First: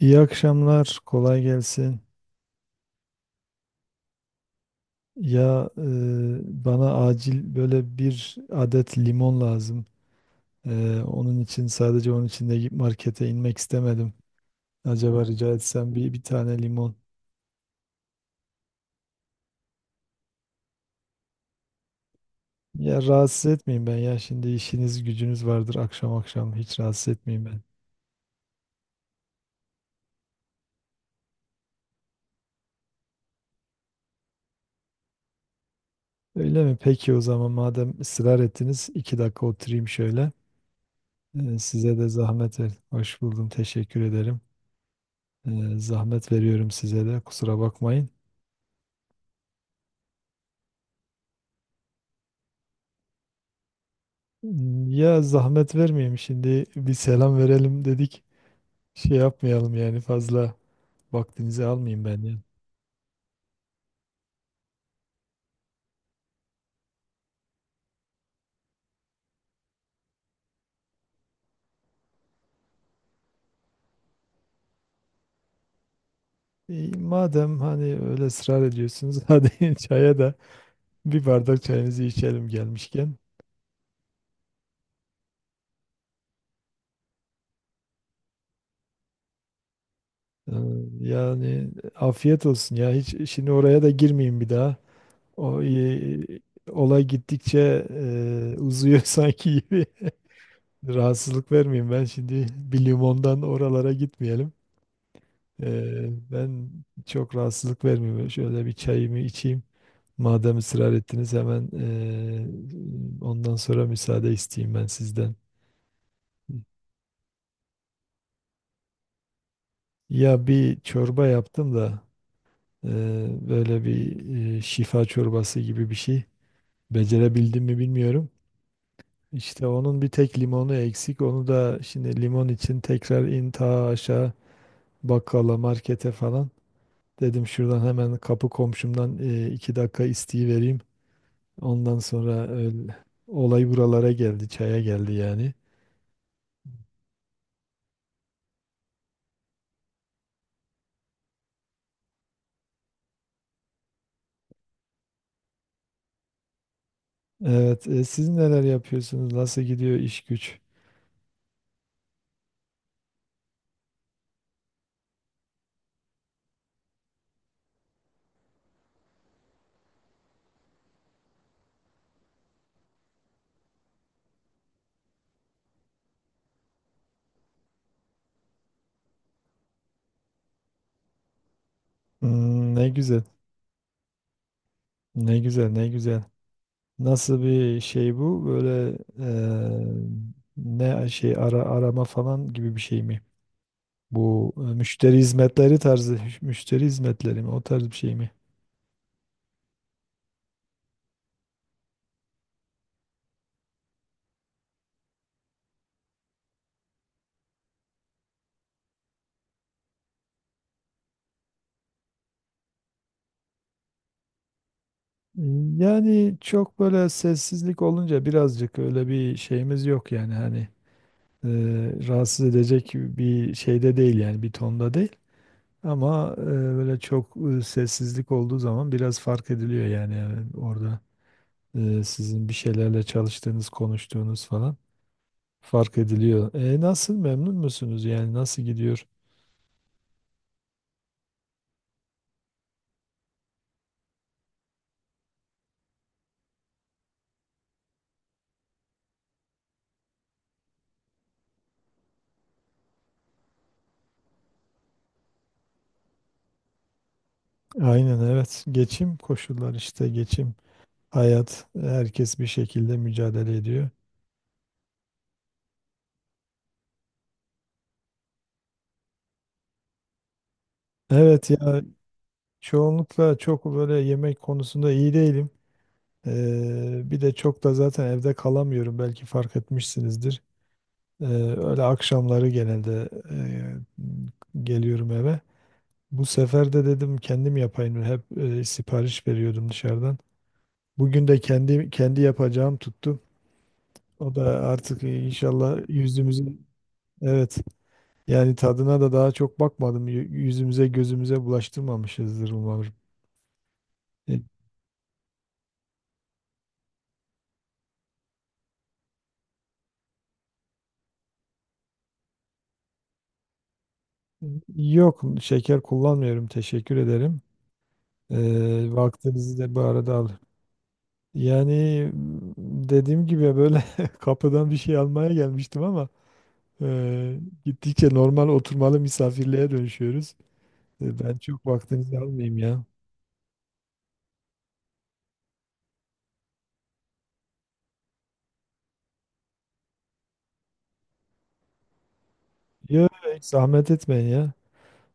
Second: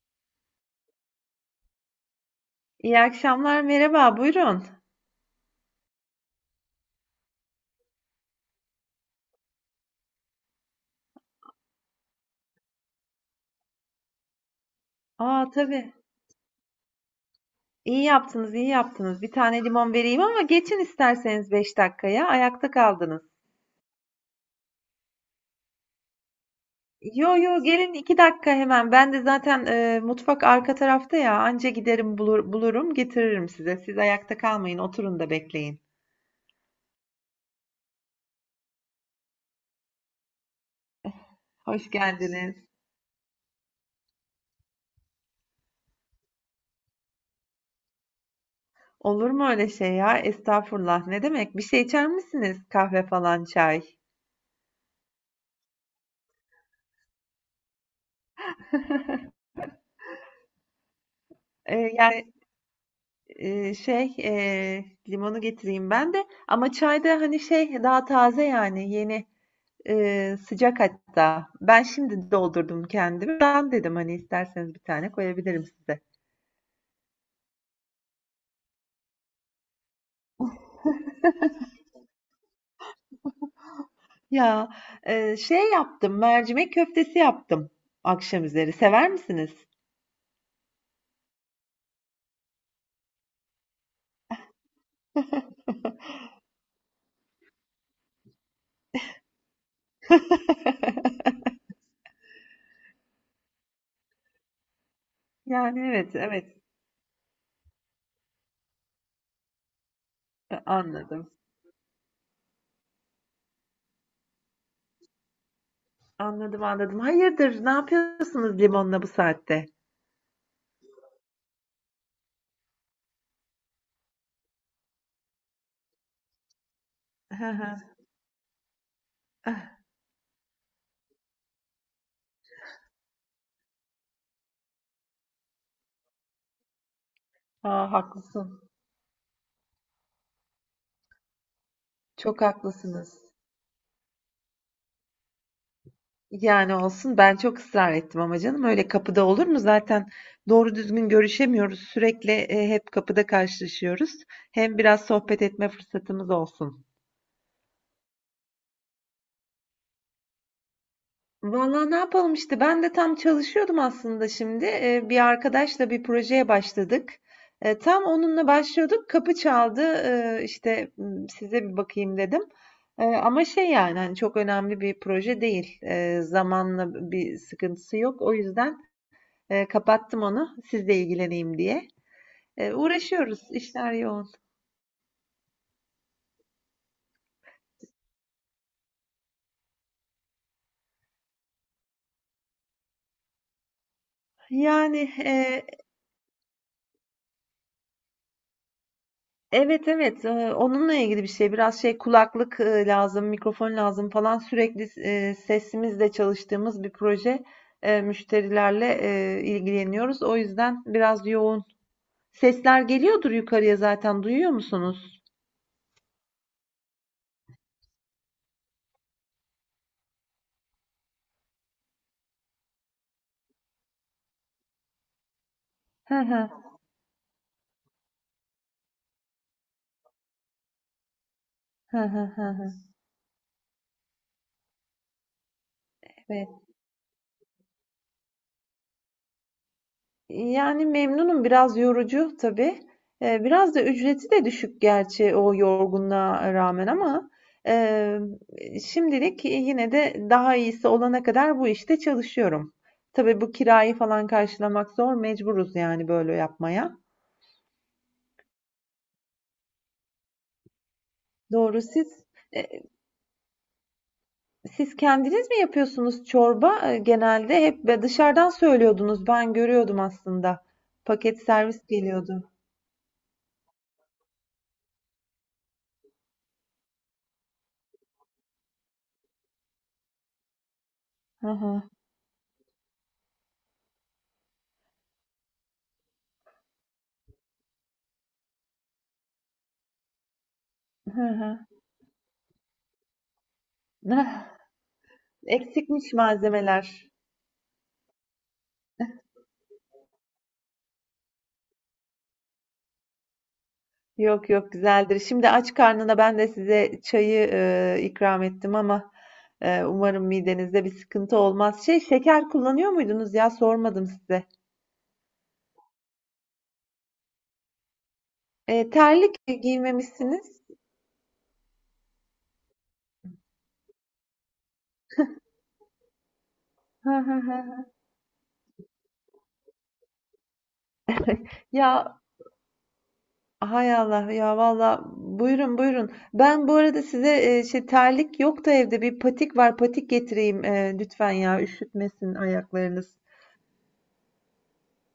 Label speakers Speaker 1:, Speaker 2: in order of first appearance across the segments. Speaker 1: İyi akşamlar, kolay gelsin.
Speaker 2: İyi akşamlar, merhaba, buyurun.
Speaker 1: Ya e, Bana acil böyle bir adet limon lazım. Onun için sadece onun için de gidip markete inmek istemedim. Acaba
Speaker 2: Aa,
Speaker 1: rica
Speaker 2: tabii.
Speaker 1: etsem bir tane limon.
Speaker 2: İyi yaptınız, iyi yaptınız. Bir tane limon vereyim ama geçin isterseniz 5 dakikaya. Ayakta
Speaker 1: Ya
Speaker 2: kaldınız.
Speaker 1: rahatsız etmeyeyim ben ya, şimdi işiniz gücünüz vardır, akşam akşam hiç rahatsız
Speaker 2: Yo
Speaker 1: etmeyeyim ben.
Speaker 2: yo, gelin, 2 dakika hemen. Ben de zaten mutfak arka tarafta ya. Anca giderim bulur, bulurum getiririm size. Siz ayakta kalmayın, oturun da bekleyin.
Speaker 1: Öyle mi? Peki o zaman, madem ısrar ettiniz, iki dakika oturayım şöyle.
Speaker 2: Hoş
Speaker 1: Size de
Speaker 2: geldiniz.
Speaker 1: zahmet ver. Hoş buldum, teşekkür ederim. Zahmet veriyorum size, de kusura bakmayın.
Speaker 2: Olur mu öyle şey ya? Estağfurullah. Ne demek? Bir şey içer misiniz? Kahve falan, çay.
Speaker 1: Ya zahmet vermeyeyim, şimdi bir selam verelim dedik. Şey yapmayalım yani, fazla vaktinizi
Speaker 2: E,
Speaker 1: almayayım ben
Speaker 2: yani
Speaker 1: ya.
Speaker 2: Limonu getireyim ben de. Ama çayda hani şey daha taze yani yeni sıcak hatta. Ben şimdi doldurdum kendimi. Ben dedim hani isterseniz bir tane koyabilirim size.
Speaker 1: İyi, madem hani öyle ısrar ediyorsunuz hadi çaya da bir bardak çayınızı içelim gelmişken.
Speaker 2: Ya Şey yaptım, mercimek köftesi yaptım akşam üzeri. Sever misiniz?
Speaker 1: Ee, Yani afiyet olsun ya, hiç şimdi oraya da girmeyeyim bir daha. O e, Olay gittikçe uzuyor sanki gibi. Rahatsızlık vermeyeyim ben, şimdi bir limondan oralara gitmeyelim.
Speaker 2: Yani
Speaker 1: Ee,
Speaker 2: evet, evet,
Speaker 1: Ben çok rahatsızlık vermiyor. Şöyle bir çayımı içeyim. Madem ısrar
Speaker 2: anladım.
Speaker 1: ettiniz, hemen ondan sonra müsaade isteyeyim ben sizden.
Speaker 2: Anladım, anladım. Hayırdır, ne yapıyorsunuz limonla bu saatte?
Speaker 1: Ya bir çorba yaptım da böyle bir şifa çorbası gibi bir şey. Becerebildim mi bilmiyorum. İşte onun bir tek limonu eksik. Onu da şimdi limon için tekrar in ta aşağı bakkala markete falan. Dedim şuradan
Speaker 2: Ha,
Speaker 1: hemen kapı
Speaker 2: haklısın.
Speaker 1: komşumdan iki dakika isteği vereyim. Ondan
Speaker 2: Çok
Speaker 1: sonra öyle,
Speaker 2: haklısınız.
Speaker 1: olay buralara geldi, çaya geldi yani.
Speaker 2: Yani olsun, ben çok ısrar ettim ama canım öyle kapıda olur mu? Zaten doğru düzgün görüşemiyoruz. Sürekli hep kapıda karşılaşıyoruz. Hem biraz sohbet etme fırsatımız olsun.
Speaker 1: Evet, siz neler yapıyorsunuz? Nasıl gidiyor iş güç?
Speaker 2: Vallahi ne yapalım işte, ben de tam çalışıyordum aslında şimdi. E, bir arkadaşla bir projeye başladık. E, tam onunla başlıyorduk. Kapı çaldı. Size bir bakayım dedim. E, ama şey, yani hani çok önemli bir proje değil. E, zamanla bir sıkıntısı yok. O yüzden kapattım onu sizle ilgileneyim diye.
Speaker 1: Hmm, ne güzel,
Speaker 2: Uğraşıyoruz. İşler yoğun.
Speaker 1: ne güzel, ne güzel. Nasıl bir şey bu? Böyle ne şey, ara arama falan gibi bir şey mi? Bu
Speaker 2: Yani
Speaker 1: müşteri
Speaker 2: eee,
Speaker 1: hizmetleri tarzı, müşteri hizmetleri mi? O tarz bir şey mi?
Speaker 2: evet evet onunla ilgili bir şey. Biraz şey, kulaklık lazım, mikrofon lazım falan. Sürekli sesimizle çalıştığımız bir proje. Müşterilerle ilgileniyoruz. O yüzden biraz yoğun. Sesler geliyordur yukarıya zaten. Duyuyor musunuz?
Speaker 1: Yani çok böyle sessizlik olunca birazcık öyle bir şeyimiz yok yani, hani e, rahatsız edecek bir şeyde değil yani, bir tonda değil.
Speaker 2: Hı
Speaker 1: Ama
Speaker 2: hı.
Speaker 1: böyle çok sessizlik olduğu zaman biraz fark ediliyor yani, orada
Speaker 2: Hı hı,
Speaker 1: sizin
Speaker 2: hı
Speaker 1: bir
Speaker 2: hı.
Speaker 1: şeylerle çalıştığınız, konuştuğunuz falan fark
Speaker 2: Evet.
Speaker 1: ediliyor. Nasıl, memnun musunuz yani, nasıl gidiyor?
Speaker 2: Yani memnunum. Biraz yorucu tabii. Biraz da ücreti de düşük gerçi o yorgunluğa rağmen ama, eee, şimdilik yine de daha iyisi olana kadar bu işte çalışıyorum. Tabii bu kirayı falan karşılamak zor. Mecburuz yani böyle yapmaya.
Speaker 1: Aynen, evet, geçim, koşullar işte, geçim, hayat,
Speaker 2: Doğru.
Speaker 1: herkes bir
Speaker 2: Eee,
Speaker 1: şekilde mücadele ediyor.
Speaker 2: Siz kendiniz mi yapıyorsunuz çorba? Genelde hep be dışarıdan söylüyordunuz. Ben görüyordum aslında. Paket
Speaker 1: Evet ya,
Speaker 2: servis geliyordu.
Speaker 1: çoğunlukla çok böyle yemek konusunda iyi değilim. Bir de çok da zaten evde kalamıyorum. Belki fark etmişsinizdir. Ee,
Speaker 2: Hı
Speaker 1: Öyle
Speaker 2: hı.
Speaker 1: akşamları genelde geliyorum eve. Bu sefer de dedim kendim yapayım. Hep sipariş veriyordum dışarıdan.
Speaker 2: Hı
Speaker 1: Bugün de
Speaker 2: hı.
Speaker 1: kendi yapacağım tuttu. O da artık inşallah
Speaker 2: Eksikmiş
Speaker 1: yüzümüzün,
Speaker 2: malzemeler.
Speaker 1: evet yani tadına da daha çok bakmadım. Yüzümüze gözümüze bulaştırmamışızdır umarım.
Speaker 2: Yok yok, güzeldir. Şimdi aç karnına ben de size çayı ikram ettim ama umarım midenizde bir sıkıntı olmaz. Şey, şeker kullanıyor muydunuz, ya sormadım size.
Speaker 1: Yok, şeker kullanmıyorum. Teşekkür ederim.
Speaker 2: Terlik
Speaker 1: Vaktinizi de bu arada al.
Speaker 2: giymemişsiniz.
Speaker 1: Yani m, dediğim gibi, böyle kapıdan bir şey almaya gelmiştim ama gittikçe normal oturmalı misafirliğe dönüşüyoruz. Ben çok
Speaker 2: Ya
Speaker 1: vaktinizi almayayım ya.
Speaker 2: hay Allah ya, valla buyurun, buyurun. Ben bu arada size şey, terlik yok da evde bir patik var, patik getireyim, lütfen, ya üşütmesin
Speaker 1: Yok,
Speaker 2: ayaklarınız.
Speaker 1: hiç zahmet etmeyin ya.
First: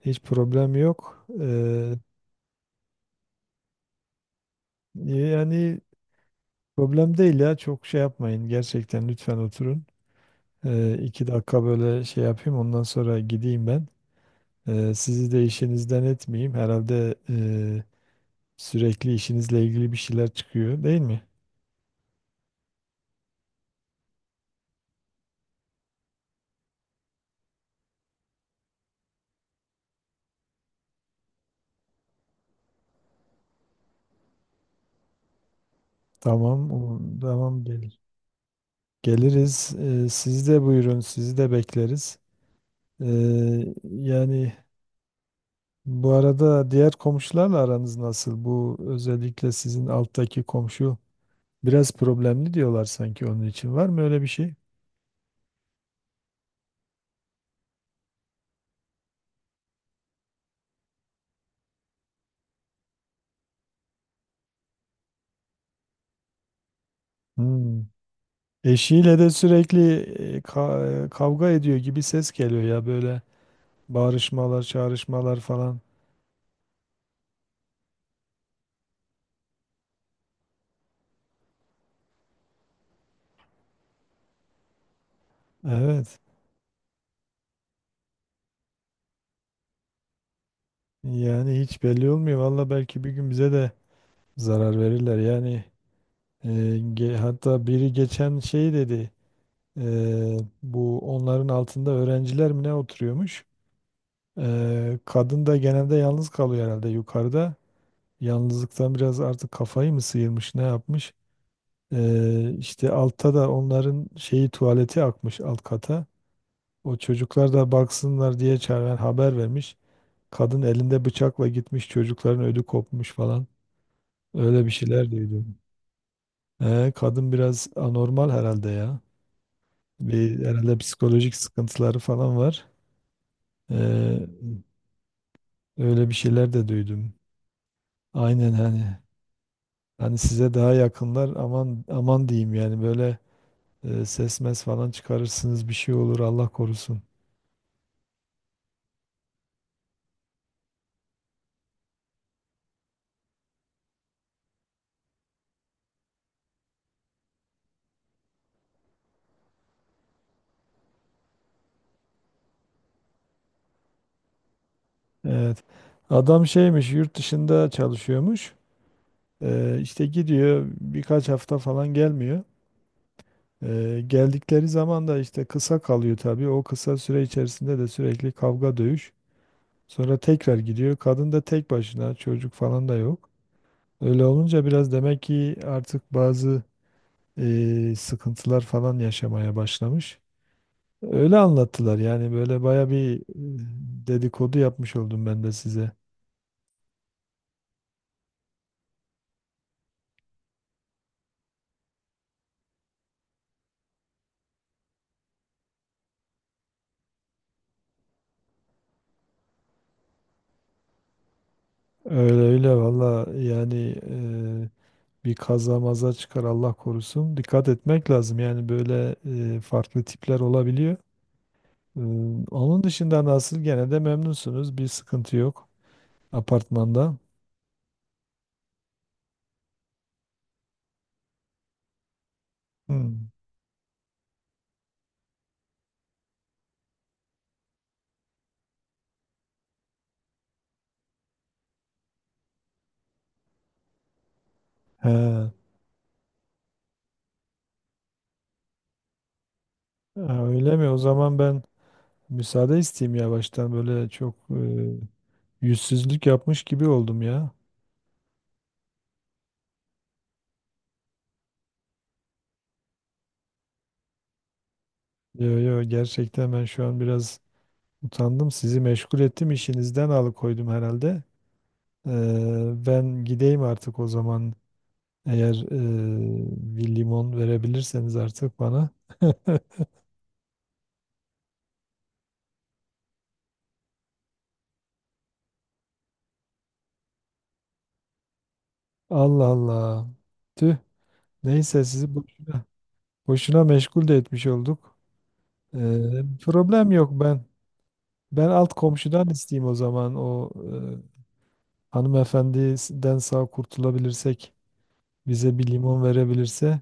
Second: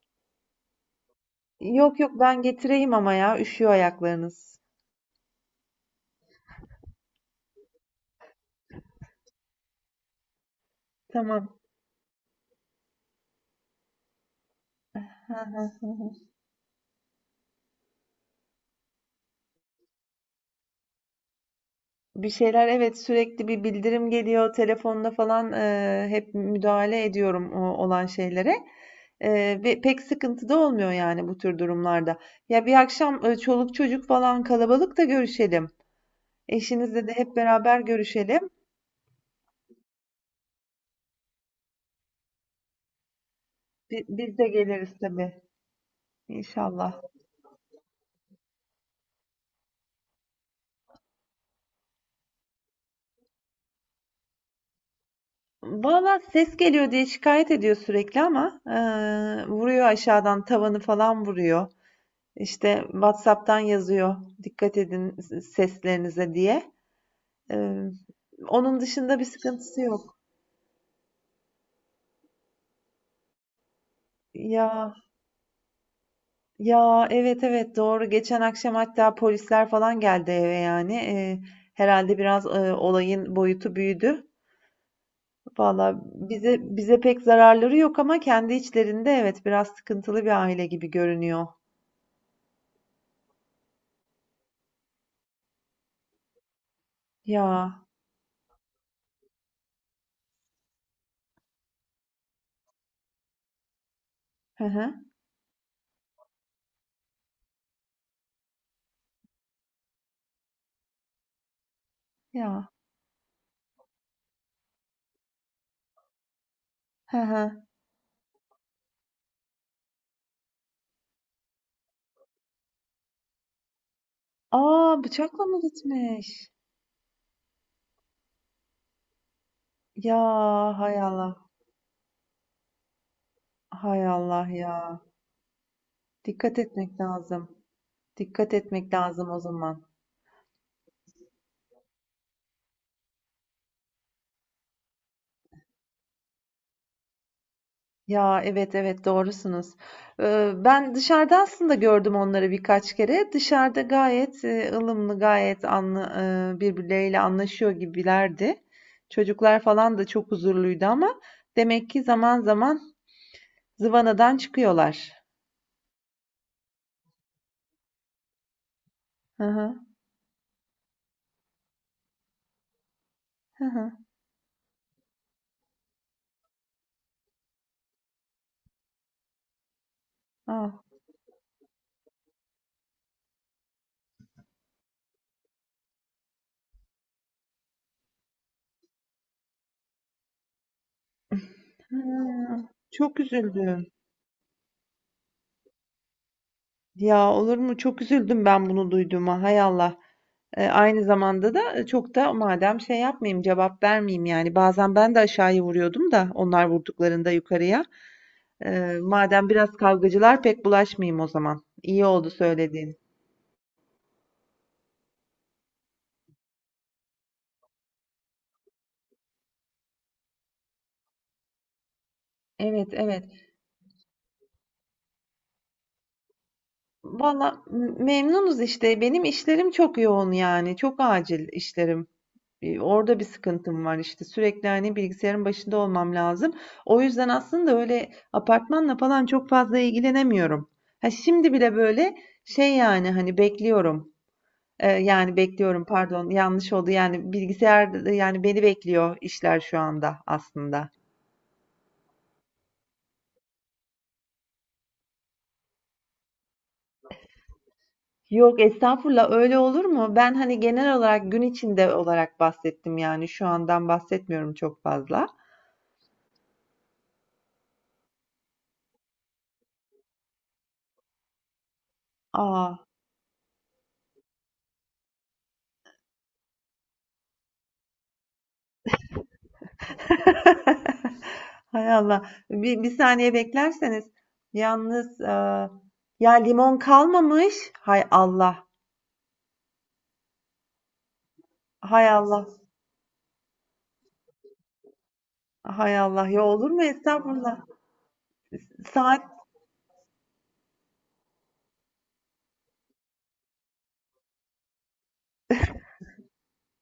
Speaker 1: Hiç problem yok.
Speaker 2: Yok yok, ben getireyim ama ya üşüyor ayaklarınız.
Speaker 1: Yani problem değil ya. Çok şey yapmayın. Gerçekten lütfen oturun. İki
Speaker 2: Tamam.
Speaker 1: dakika böyle şey yapayım. Ondan sonra gideyim ben. Sizi
Speaker 2: Hı
Speaker 1: de
Speaker 2: hı, hı
Speaker 1: işinizden
Speaker 2: hı.
Speaker 1: etmeyeyim. Herhalde sürekli işinizle ilgili bir şeyler çıkıyor, değil mi?
Speaker 2: Bir şeyler evet, sürekli bir bildirim geliyor telefonda falan, hep müdahale ediyorum olan şeylere. Ve pek sıkıntı da olmuyor yani bu tür durumlarda. Ya bir akşam çoluk çocuk falan kalabalık da görüşelim.
Speaker 1: Tamam,
Speaker 2: Eşinizle de hep
Speaker 1: tamam
Speaker 2: beraber
Speaker 1: gelir.
Speaker 2: görüşelim.
Speaker 1: Geliriz. Siz de buyurun, sizi de bekleriz.
Speaker 2: Biz de
Speaker 1: Yani
Speaker 2: geliriz tabii,
Speaker 1: bu arada diğer
Speaker 2: inşallah.
Speaker 1: komşularla aranız nasıl? Bu özellikle sizin alttaki komşu biraz problemli diyorlar sanki, onun için. Var mı öyle bir şey?
Speaker 2: Valla ses geliyor diye şikayet ediyor sürekli ama vuruyor aşağıdan, tavanı falan vuruyor. İşte WhatsApp'tan yazıyor, dikkat edin seslerinize diye. Ee,
Speaker 1: Hmm.
Speaker 2: Onun
Speaker 1: Eşiyle
Speaker 2: dışında bir
Speaker 1: de
Speaker 2: sıkıntısı
Speaker 1: sürekli
Speaker 2: yok.
Speaker 1: kavga ediyor gibi ses geliyor ya, böyle bağırışmalar,
Speaker 2: Ya
Speaker 1: çağrışmalar falan.
Speaker 2: ya, evet evet, doğru. Geçen akşam hatta polisler falan geldi eve yani. Herhalde biraz olayın boyutu büyüdü. Valla
Speaker 1: Evet.
Speaker 2: bize pek zararları yok ama kendi içlerinde evet, biraz sıkıntılı bir aile gibi görünüyor.
Speaker 1: Yani hiç belli olmuyor. Valla belki bir gün bize de zarar verirler. Yani, e, hatta
Speaker 2: Ya
Speaker 1: biri geçen şey dedi. Bu, onların altında öğrenciler mi ne oturuyormuş?
Speaker 2: hı hı,
Speaker 1: E, kadın da genelde yalnız kalıyor herhalde yukarıda. Yalnızlıktan biraz artık kafayı mı sıyırmış, ne yapmış?
Speaker 2: ya
Speaker 1: İşte altta da onların şeyi, tuvaleti akmış alt kata. O
Speaker 2: hı
Speaker 1: çocuklar
Speaker 2: hı.
Speaker 1: da baksınlar diye çağıran haber vermiş. Kadın elinde bıçakla gitmiş, çocukların ödü kopmuş falan. Öyle bir
Speaker 2: Aa,
Speaker 1: şeyler
Speaker 2: bıçakla
Speaker 1: duydum.
Speaker 2: mı gitmiş?
Speaker 1: Kadın biraz anormal herhalde ya.
Speaker 2: Ya
Speaker 1: Bir, herhalde
Speaker 2: hay
Speaker 1: psikolojik
Speaker 2: Allah.
Speaker 1: sıkıntıları falan var.
Speaker 2: Hay
Speaker 1: Ee,
Speaker 2: Allah ya.
Speaker 1: Öyle bir şeyler
Speaker 2: Dikkat
Speaker 1: de
Speaker 2: etmek
Speaker 1: duydum.
Speaker 2: lazım.
Speaker 1: Aynen,
Speaker 2: Dikkat etmek
Speaker 1: hani
Speaker 2: lazım o zaman.
Speaker 1: hani size daha yakınlar, aman aman diyeyim yani, böyle ses mes falan çıkarırsınız, bir şey olur Allah korusun.
Speaker 2: Ya evet evet, doğrusunuz. Ben dışarıda aslında gördüm onları birkaç kere. Dışarıda gayet ılımlı, gayet birbirleriyle anlaşıyor gibilerdi. Çocuklar falan da çok huzurluydu ama demek ki zaman zaman zıvanadan çıkıyorlar.
Speaker 1: Evet. Adam şeymiş, yurt dışında çalışıyormuş.
Speaker 2: Hı hı,
Speaker 1: İşte gidiyor, birkaç hafta falan gelmiyor.
Speaker 2: hı hı.
Speaker 1: Geldikleri zaman da işte kısa kalıyor tabii. O kısa süre içerisinde de sürekli kavga dövüş. Sonra tekrar
Speaker 2: Ah,
Speaker 1: gidiyor. Kadın da tek başına, çocuk falan da yok. Öyle olunca biraz demek ki artık bazı sıkıntılar falan yaşamaya başlamış. Öyle anlattılar,
Speaker 2: hı.
Speaker 1: yani böyle baya bir
Speaker 2: Çok üzüldüm.
Speaker 1: dedikodu yapmış oldum ben de size.
Speaker 2: Ya olur mu? Çok üzüldüm ben bunu duyduğuma. Hay Allah. Aynı zamanda da çok da madem şey yapmayayım, cevap vermeyeyim yani. Bazen ben de aşağıya vuruyordum da onlar vurduklarında yukarıya. Madem biraz kavgacılar, pek bulaşmayayım o zaman. İyi oldu
Speaker 1: Öyle öyle
Speaker 2: söylediğin.
Speaker 1: valla, yani e, bir kaza maza çıkar Allah korusun. Dikkat etmek lazım yani, böyle farklı tipler olabiliyor. Ee, Onun
Speaker 2: Evet,
Speaker 1: dışında
Speaker 2: evet.
Speaker 1: nasıl? Gene de memnunsunuz. Bir sıkıntı yok apartmanda.
Speaker 2: Valla memnunuz işte. Benim işlerim çok yoğun yani. Çok acil işlerim. Orada bir
Speaker 1: Hmm.
Speaker 2: sıkıntım var işte. Sürekli hani bilgisayarın başında olmam lazım. O yüzden aslında öyle apartmanla falan çok fazla ilgilenemiyorum. Ha şimdi bile böyle şey, yani hani bekliyorum. Yani
Speaker 1: He.
Speaker 2: bekliyorum, pardon, yanlış oldu, yani bilgisayar yani beni bekliyor işler şu anda
Speaker 1: Ha, öyle mi?
Speaker 2: aslında.
Speaker 1: O zaman ben müsaade isteyeyim yavaştan. Böyle çok yüzsüzlük yapmış gibi oldum ya.
Speaker 2: Yok estağfurullah, öyle olur mu? Ben hani genel olarak gün içinde olarak bahsettim, yani şu andan bahsetmiyorum çok fazla.
Speaker 1: Yo yo, gerçekten ben şu an biraz utandım. Sizi meşgul ettim. İşinizden alıkoydum herhalde.
Speaker 2: Aa.
Speaker 1: Ben gideyim artık o zaman. Eğer bir limon verebilirseniz artık bana.
Speaker 2: Hay Allah. Bir saniye beklerseniz. Yalnız ya limon kalmamış. Hay Allah.
Speaker 1: Allah Allah. Tüh. Neyse
Speaker 2: Hay
Speaker 1: sizi boş
Speaker 2: Allah.
Speaker 1: Boşuna meşgul de etmiş olduk. Ee,
Speaker 2: Hay Allah. Ya olur mu?
Speaker 1: Problem yok ben.
Speaker 2: Estağfurullah.
Speaker 1: Ben alt komşudan
Speaker 2: Saat
Speaker 1: isteyeyim o zaman. O hanımefendiden sağ kurtulabilirsek, bize bir limon verebilirse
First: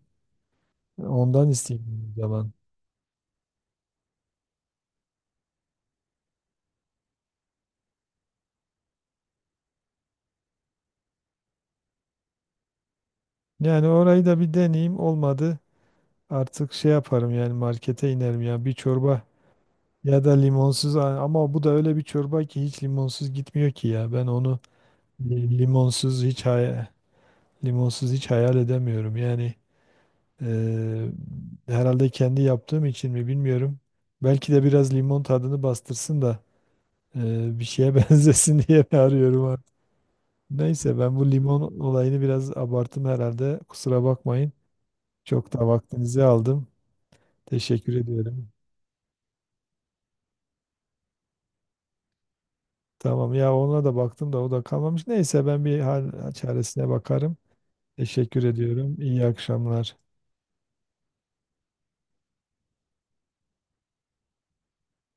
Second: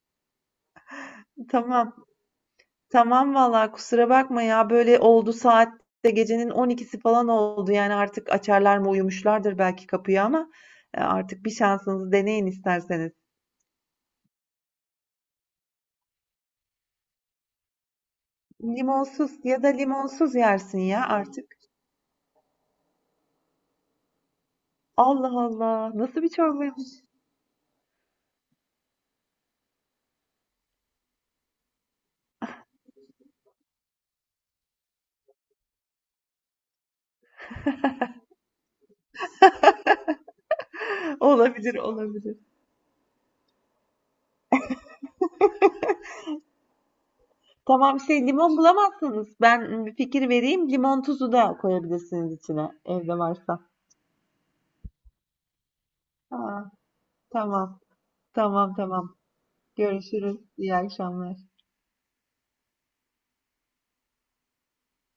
Speaker 1: ondan
Speaker 2: tamam.
Speaker 1: isteyeyim o zaman.
Speaker 2: Tamam valla, kusura bakma ya, böyle oldu, saat de gecenin 12'si falan oldu yani, artık açarlar mı, uyumuşlardır belki kapıyı ama artık bir şansınızı deneyin isterseniz.
Speaker 1: Yani orayı da bir deneyeyim. Olmadı. Artık şey yaparım yani, markete inerim ya bir çorba
Speaker 2: Limonsuz, ya da
Speaker 1: ya da
Speaker 2: limonsuz yersin
Speaker 1: limonsuz,
Speaker 2: ya
Speaker 1: ama
Speaker 2: artık.
Speaker 1: bu da öyle bir çorba ki hiç limonsuz gitmiyor ki ya. Ben onu
Speaker 2: Allah Allah, nasıl
Speaker 1: limonsuz
Speaker 2: bir
Speaker 1: hiç
Speaker 2: çorbaymış?
Speaker 1: limonsuz hiç hayal edemiyorum. Yani Eee, herhalde kendi yaptığım için mi, bilmiyorum. Belki de biraz limon tadını bastırsın da bir şeye benzesin diye mi arıyorum artık. Neyse, ben bu limon
Speaker 2: Olabilir,
Speaker 1: olayını
Speaker 2: olabilir.
Speaker 1: biraz abarttım herhalde. Kusura bakmayın. Çok da vaktinizi aldım. Teşekkür
Speaker 2: Tamam, şey,
Speaker 1: ediyorum.
Speaker 2: limon bulamazsanız ben bir fikir vereyim, limon tuzu da koyabilirsiniz içine evde
Speaker 1: Tamam ya,
Speaker 2: varsa.
Speaker 1: ona da baktım da o da kalmamış. Neyse, ben bir hal
Speaker 2: Ha,
Speaker 1: çaresine bakarım.
Speaker 2: tamam,
Speaker 1: Teşekkür
Speaker 2: tamam,
Speaker 1: ediyorum.
Speaker 2: tamam,
Speaker 1: İyi akşamlar.
Speaker 2: görüşürüz, iyi akşamlar.